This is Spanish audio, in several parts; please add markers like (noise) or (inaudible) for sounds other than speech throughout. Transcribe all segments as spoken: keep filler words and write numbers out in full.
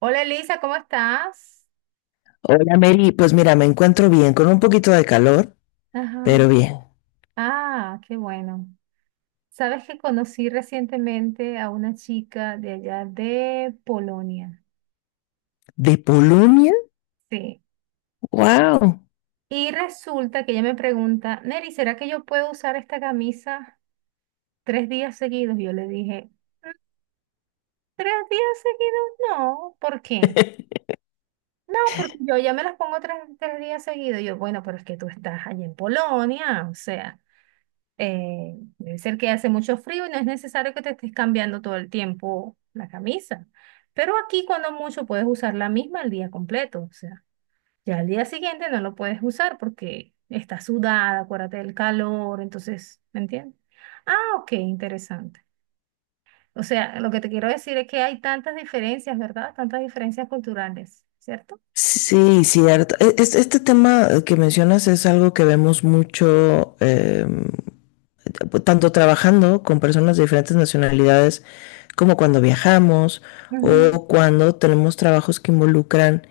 Hola Elisa, ¿cómo estás? Hola Mary, pues mira, me encuentro bien, con un poquito de calor, Ajá. pero bien. Ah, qué bueno. Sabes que conocí recientemente a una chica de allá de Polonia. ¿De Polonia? Sí. ¡Wow! Y resulta que ella me pregunta, Neri, ¿será que yo puedo usar esta camisa tres días seguidos? Yo le dije, ¿tres días seguidos? No. ¿Por qué? (laughs) No, porque yo ya me las pongo tres, tres días seguidos. Yo, bueno, pero es que tú estás allí en Polonia, o sea. Eh, debe ser que hace mucho frío y no es necesario que te estés cambiando todo el tiempo la camisa. Pero aquí cuando mucho puedes usar la misma el día completo. O sea, ya al día siguiente no lo puedes usar porque está sudada, acuérdate del calor, entonces, ¿me entiendes? Ah, ok, interesante. O sea, lo que te quiero decir es que hay tantas diferencias, ¿verdad? Tantas diferencias culturales, ¿cierto? Sí, cierto. E- es- Este tema que mencionas es algo que vemos mucho, em, tanto trabajando con personas de diferentes nacionalidades como cuando viajamos Ujú, o cuando tenemos trabajos que involucran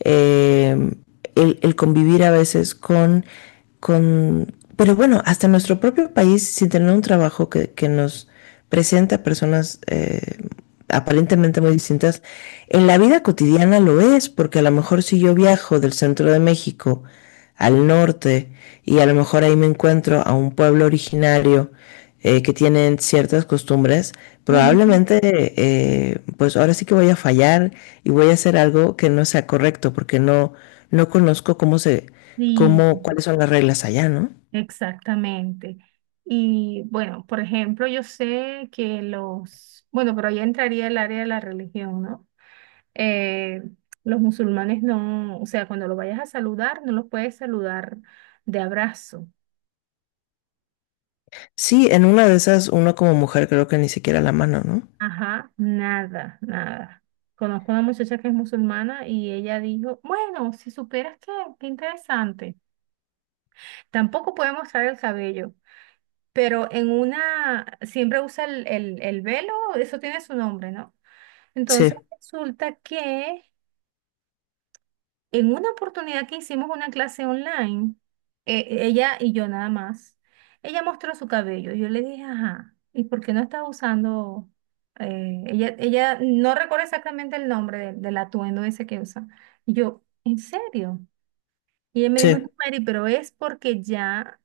eh, el, el, convivir a veces con, con, pero bueno, hasta en nuestro propio país, sin tener un trabajo que, que nos presenta personas eh, aparentemente muy distintas. En la vida cotidiana lo es, porque a lo mejor si yo viajo del centro de México al norte y a lo mejor ahí me encuentro a un pueblo originario eh, que tienen ciertas costumbres, ujú. probablemente eh, pues ahora sí que voy a fallar y voy a hacer algo que no sea correcto porque no, no conozco cómo se, Sí. cómo, cuáles son las reglas allá, ¿no? Exactamente. Y bueno, por ejemplo, yo sé que los, bueno, pero ahí entraría el área de la religión, ¿no? Eh, los musulmanes no, o sea, cuando lo vayas a saludar, no los puedes saludar de abrazo. Sí, en una de esas uno como mujer creo que ni siquiera la mano, ¿no? Ajá, nada, nada. Conozco una muchacha que es musulmana y ella dijo, bueno, si supieras que, qué interesante. Tampoco puede mostrar el cabello, pero en una, siempre usa el, el, el velo, eso tiene su nombre, ¿no? Sí, Entonces resulta que en una oportunidad que hicimos una clase online, eh, ella y yo nada más, ella mostró su cabello. Yo le dije, ajá, ¿y por qué no estás usando? eh, ella, ella no recuerda exactamente el nombre del del atuendo ese que usa. Y yo, ¿en serio? Y ella me dijo, no, sí. Mary, pero es porque ya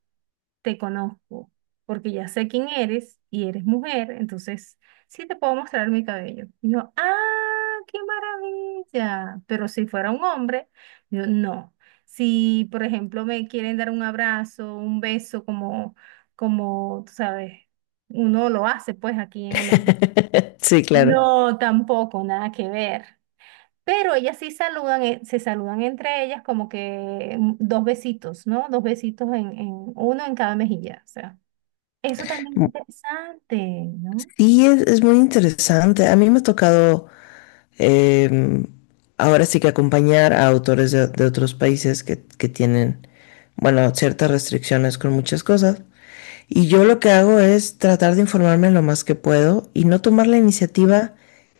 te conozco, porque ya sé quién eres y eres mujer, entonces sí te puedo mostrar mi cabello. Y yo, ah, qué maravilla. Pero si fuera un hombre, yo no. Si, por ejemplo, me quieren dar un abrazo, un beso, como, como, tú sabes, uno lo hace pues aquí en América. (laughs) Sí, claro. No, tampoco, nada que ver. Pero ellas sí saludan, eh, se saludan entre ellas como que mm, dos besitos, ¿no? Dos besitos en, en- uno en cada mejilla, o sea. Eso también es interesante, ¿no? Sí, es, es muy interesante. A mí me ha tocado em, ahora sí que acompañar a autores de, de otros países que, que tienen, bueno, ciertas restricciones con muchas cosas. Y yo lo que hago es tratar de informarme lo más que puedo y no tomar la iniciativa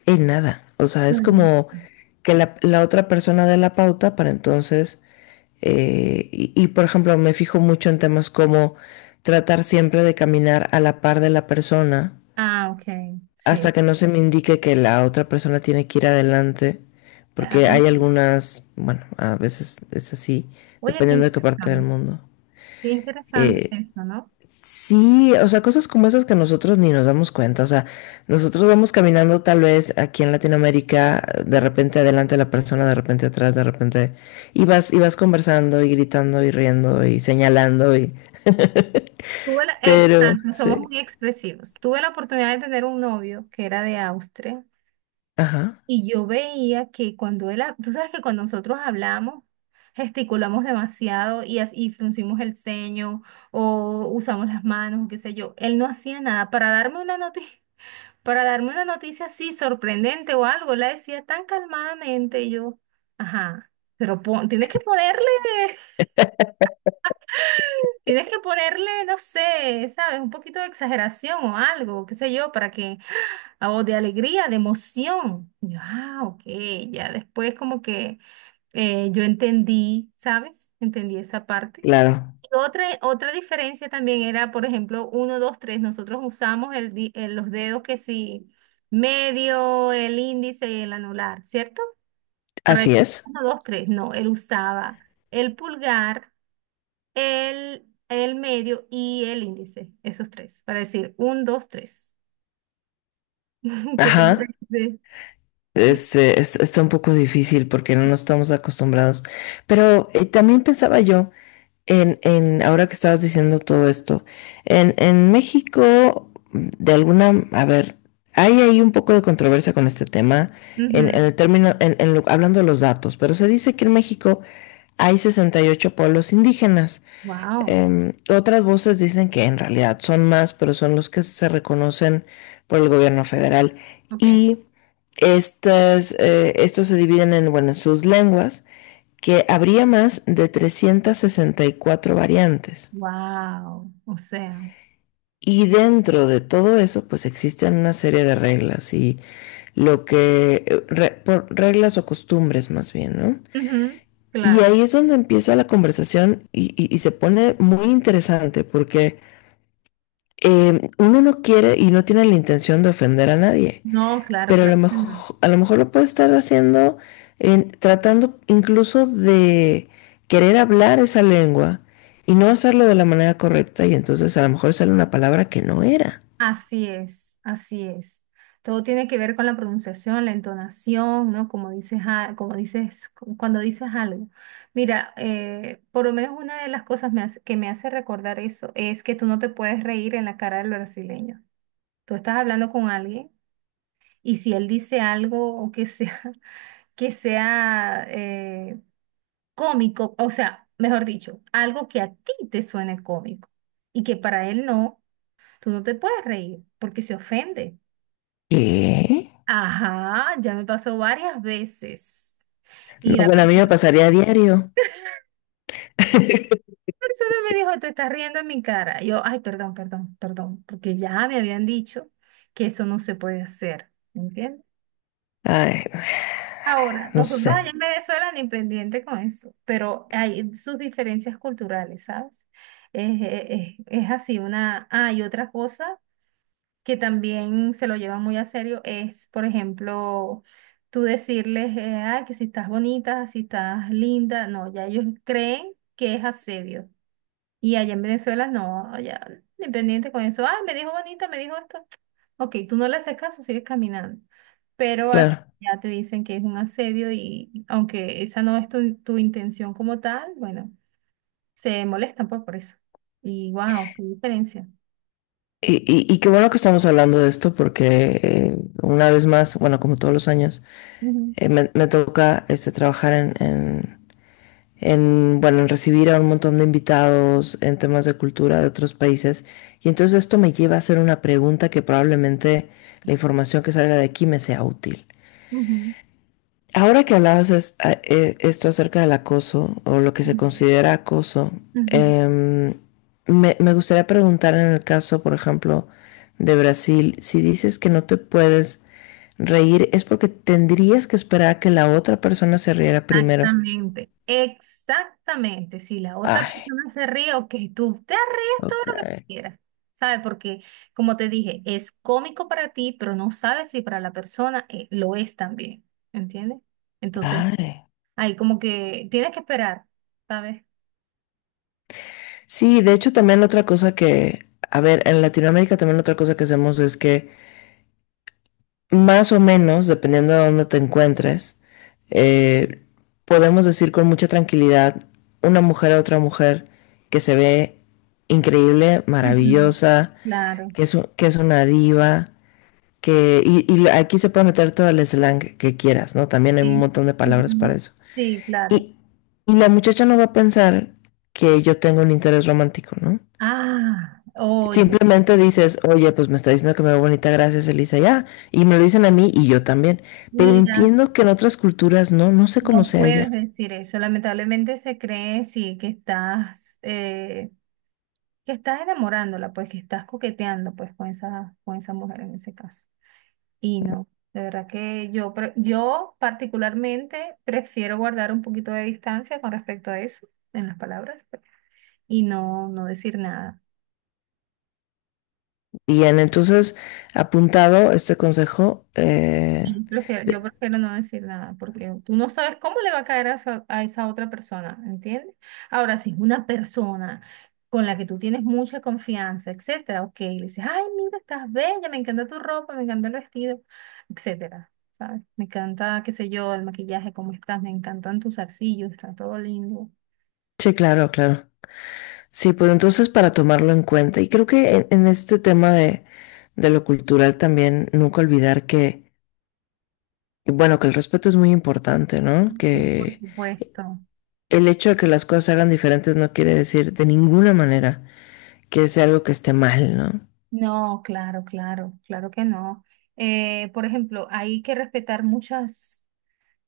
en nada. O sea, es Claro. como que la, la otra persona dé la pauta para entonces. Eh, y, y, por ejemplo, me fijo mucho en temas como tratar siempre de caminar a la par de la persona Ah, ok, sí. hasta que no se me indique que la otra persona tiene que ir adelante, porque Ajá. hay algunas, bueno, a veces es así, Oye, qué dependiendo de qué parte del interesante. mundo. Qué interesante Eh, eso, ¿no? Sí, o sea, cosas como esas que nosotros ni nos damos cuenta. O sea, nosotros vamos caminando tal vez aquí en Latinoamérica, de repente adelante la persona, de repente atrás, de repente, y vas, y vas conversando y gritando y riendo y señalando y, Tuve la- pero, Exacto, somos sí, muy expresivos. Tuve la oportunidad de tener un novio que era de Austria ajá, y yo veía que cuando él, ha- tú sabes que cuando nosotros hablamos, gesticulamos demasiado y, as- y fruncimos el ceño o usamos las manos, qué sé yo. Él no hacía nada para darme una noticia. Para darme una noticia así sorprendente o algo, la decía tan calmadamente y yo, ajá, pero pon- tienes que ponerle, (laughs) tienes que ponerle, no sé, ¿sabes? Un poquito de exageración o algo, qué sé yo, para que, o de alegría, de emoción. Y yo, ah, ok, ya después como que eh, yo entendí, ¿sabes? Entendí esa parte. claro, Otra, otra diferencia también era, por ejemplo, uno dos tres. Nosotros usamos el, di- el- los dedos que sí, medio, el índice y el anular, ¿cierto? Por ahí, así es, uno dos tres. No, él usaba el pulgar, el, el medio y el índice, esos tres, para decir uno, dos tres. (laughs) ¿Qué te ajá. parece? Este, es- está un poco difícil porque no nos estamos acostumbrados. Pero eh, también pensaba yo. En, en, ahora que estabas diciendo todo esto, en, en México, de alguna, a ver, hay ahí un poco de controversia con este tema, en, en Ujú. el término, en, en lo- hablando de los datos, pero se dice que en México hay sesenta y ocho pueblos indígenas. Wow, Em, otras voces dicen que en realidad son más, pero son los que se reconocen por el gobierno federal. ok. Y estas, eh, estos se dividen en, bueno, en sus lenguas que habría más de trescientas sesenta y cuatro variantes. Wow, o sea, Y dentro de todo eso, pues existen una serie de reglas y lo que, eh, re, por reglas o costumbres más bien, ¿no? ujú, Y claro. ahí es donde empieza la conversación y, y, y se pone muy interesante porque eh, uno no quiere y no tiene la intención de ofender a nadie, No, claro, pero a claro. lo mejor, a lo mejor lo puede estar haciendo en, tratando incluso de querer hablar esa lengua y no hacerlo de la manera correcta y entonces a lo mejor sale una palabra que no era. Así es, así es. Todo tiene que ver con la pronunciación, la entonación, ¿no? Como dices, a- como dices, cu- cuando dices algo. Mira, eh, por lo menos una de las cosas me hace- que me hace recordar eso es que tú no te puedes reír en la cara del brasileño. Tú estás hablando con alguien y si él dice algo o que sea, (laughs) que sea eh, cómico, o sea, mejor dicho, algo que a ti te suene cómico y que para él no, tú no te puedes reír porque se ofende. ¿Qué? Ajá, ya me pasó varias veces. No, Y la bueno, a pers- mí me pasaría a diario. (laughs) Persona me dijo, te estás riendo en mi cara. Y yo, ay, perdón, perdón, perdón, porque ya me habían dicho que eso no se puede hacer, ¿me ¿entiendes? Ay, Ahora, no nosotros sé, allá en Venezuela ni pendiente con eso, pero hay sus diferencias culturales, ¿sabes? Es, es- es- es así, una... Ah, y otra cosa que también se lo llevan muy a serio es, por ejemplo, tú decirles, eh, "Ay, que si estás bonita, si estás linda, no, ya ellos creen que es asedio. Y allá en Venezuela no, ya independiente con eso, ah, me dijo bonita, me dijo esto. Ok, tú no le haces caso, sigues caminando. Pero aquí claro. ya te dicen que es un asedio y aunque esa no es tu, tu intención como tal, bueno, se molestan pues por eso. Y wow, qué diferencia. Y, y, y, qué bueno que estamos hablando de esto porque eh, una vez más, bueno, como todos los años, Ujú, eh, me, me toca este, trabajar en, en en, bueno, en recibir a un montón de invitados en temas de cultura de otros países. Y entonces esto me lleva a hacer una pregunta que probablemente la información que salga de aquí me sea útil. ujú, Ahora que hablabas es, eh, esto acerca del acoso o lo que se ujú, considera acoso, ujú. eh, me, me gustaría preguntar en el caso, por ejemplo, de Brasil, si dices que no te puedes reír, es porque tendrías que esperar a que la otra persona se riera primero. Exactamente, exactamente. Si la otra Ay, persona se ríe, ok, tú te ríes todo ok. lo que quieras, ¿sabes? Porque, como te dije, es cómico para ti, pero no sabes si para la persona eh, lo es también, ¿entiendes? Entonces, Ay. ahí como que tienes que esperar, ¿sabes? Sí, de hecho también otra cosa que, a ver, en Latinoamérica también otra cosa que hacemos es que más o menos, dependiendo de dónde te encuentres, eh, podemos decir con mucha tranquilidad una mujer a otra mujer que se ve increíble, Ujú, maravillosa, claro, que es, u- que es una diva, que, y, y lo- aquí se puede meter todo el slang que quieras, ¿no? También hay un sí. montón de palabras para Ujú, eso. sí, claro. Y, y la muchacha no va a pensar que yo tengo un interés romántico, ¿no? Ah, oye, Simplemente dices, oye, pues me está diciendo que me veo bonita, gracias Elisa, ya. Y me lo dicen a mí y yo también. Pero entiendo que en otras culturas no, no sé cómo no sea puedes allá. decir eso. Lamentablemente se cree, sí, que estás, eh, que estás enamorándola, pues que estás coqueteando, pues con esa, con esa mujer en ese caso. Y no, de verdad que yo, pre- yo particularmente prefiero guardar un poquito de distancia con respecto a eso en las palabras pues, y no, no decir nada. Bien, entonces, apuntado este consejo. Eh, Y prefiero- yo de- prefiero no decir nada porque tú no sabes cómo le va a caer a esa, a esa otra persona, ¿entiendes? Ahora, si es una persona con la que tú tienes mucha confianza, etcétera, ok, le dices, ay, mira, estás bella, me encanta tu ropa, me encanta el vestido, etcétera, ¿sabes? Me encanta, qué sé yo, el maquillaje, cómo estás, me encantan tus arcillos, está todo lindo. sí, claro, claro. Sí, pues entonces para tomarlo en cuenta. Y creo que en, en este tema de, de lo cultural también, nunca olvidar que, bueno, que el respeto es muy importante, ¿no? Y por Que supuesto. el hecho de que las cosas se hagan diferentes no quiere decir de ninguna manera que sea algo que esté mal, ¿no? No, claro, claro, claro que no. Eh, por ejemplo, hay que respetar muchas.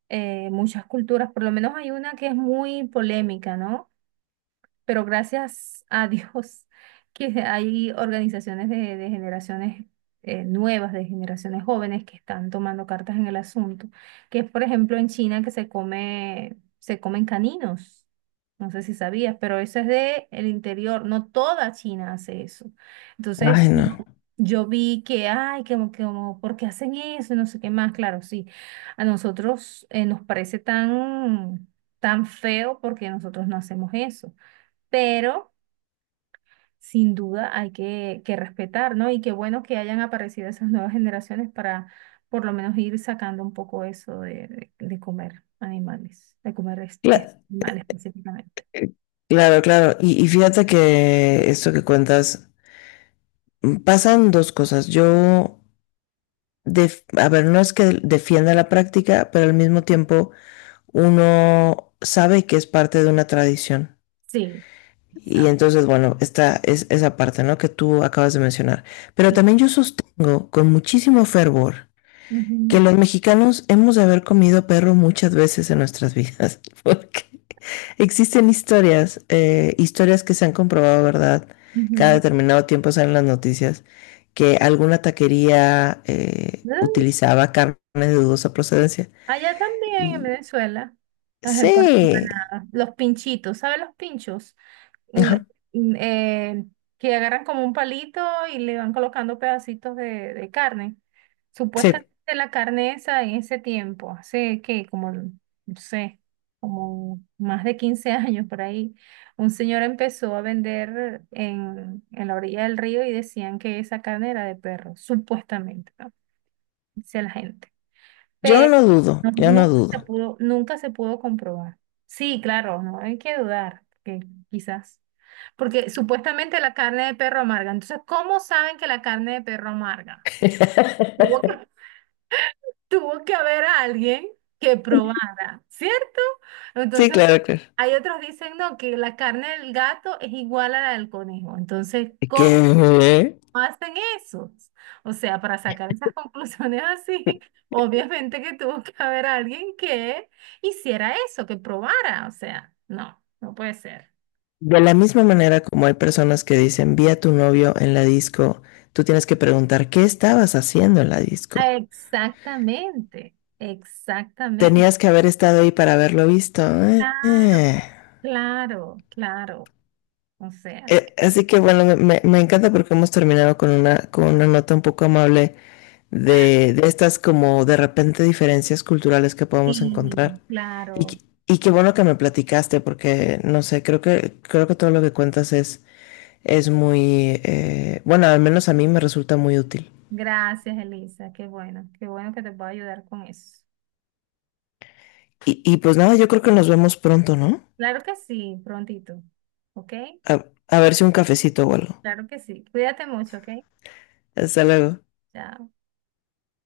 eh, Muchas culturas, por lo menos hay una que es muy polémica, ¿no? Pero gracias a Dios (laughs) que hay organizaciones de, de generaciones eh, nuevas, de generaciones jóvenes que están tomando cartas en el asunto, que es por ejemplo en China que se come, se comen caninos. No sé si sabías, pero eso es de el interior. No toda China hace eso. Entonces, Ay, no. yo vi que, ay, que, como, que como, ¿por qué hacen eso? No sé qué más. Claro, sí. A nosotros eh, nos parece tan, tan feo porque nosotros no hacemos eso, pero sin duda hay que, que respetar, ¿no? Y qué bueno que hayan aparecido esas nuevas generaciones para por lo menos ir sacando un poco eso de, de- de comer animales, de comer es- es- Cla- animales específicamente. claro, claro. Y, y fíjate que esto que cuentas, pasan dos cosas. Yo, def- a ver, no es que defienda la práctica, pero al mismo tiempo uno sabe que es parte de una tradición. Sí, Y exacto, entonces, bueno, esta es esa parte, ¿no? Que tú acabas de mencionar. Pero sí. también yo sostengo con muchísimo fervor que Ujú, los mexicanos hemos de haber comido perro muchas veces en nuestras vidas, (laughs) porque existen historias, eh, historias que se han comprobado, ¿verdad? Cada ujú. determinado tiempo salen las noticias que alguna taquería eh, Ah, utilizaba carne de dudosa procedencia. allá también en Y Venezuela, las empanadas, sí, los pinchitos, ¿sabes los pinchos? la- ajá, mm, eh, que agarran como un palito y le van colocando pedacitos de, de carne. sí, Supuestamente la carne esa en ese tiempo, hace que como, no sé, como más de quince (laughs) años por ahí, un señor empezó a vender en, en la orilla del río y decían que esa carne era de perro, supuestamente, ¿no? Dice la gente. yo Pero no dudo, no- yo no nunca se dudo. pudo, nunca se pudo comprobar. Sí, claro, no hay que dudar, que quizás. Porque supuestamente la carne de perro amarga. Entonces, ¿cómo saben que la carne de perro amarga? Tuvo que, (laughs) (laughs) tuvo que haber alguien que probara, ¿cierto? Sí, Entonces, claro, claro. hay otros dicen, no, que la carne del gato es igual a la del conejo. Entonces, ¿cómo ¿Qué? hacen esos? O sea, para sacar esas (laughs) conclusiones así, obviamente que tuvo que haber alguien que hiciera eso, que probara. O sea, no, no puede ser. De la misma manera como hay personas que dicen, vi a tu novio en la disco, tú tienes que preguntar, ¿qué estabas haciendo en la disco? Exactamente, exactamente. Tenías que haber estado ahí para haberlo visto. Eh, Claro, eh. claro, claro. O sea, Eh, así que bueno, me, me encanta porque hemos terminado con una, con una nota un poco amable de, de estas como de repente diferencias culturales que podemos sí, encontrar. Y, claro. qu- y qué bueno que me platicaste porque, no sé, creo que, creo que todo lo que cuentas es, es muy, eh, bueno, al menos a mí me resulta muy útil. Gracias, Elisa. Qué bueno, qué bueno que te puedo ayudar con eso. Y, y pues nada, yo creo que nos vemos pronto, ¿no? Claro que sí, prontito. ¿Ok? A, a ver si un cafecito o algo. Claro que sí. Cuídate mucho, ¿ok? Hasta luego. Chao.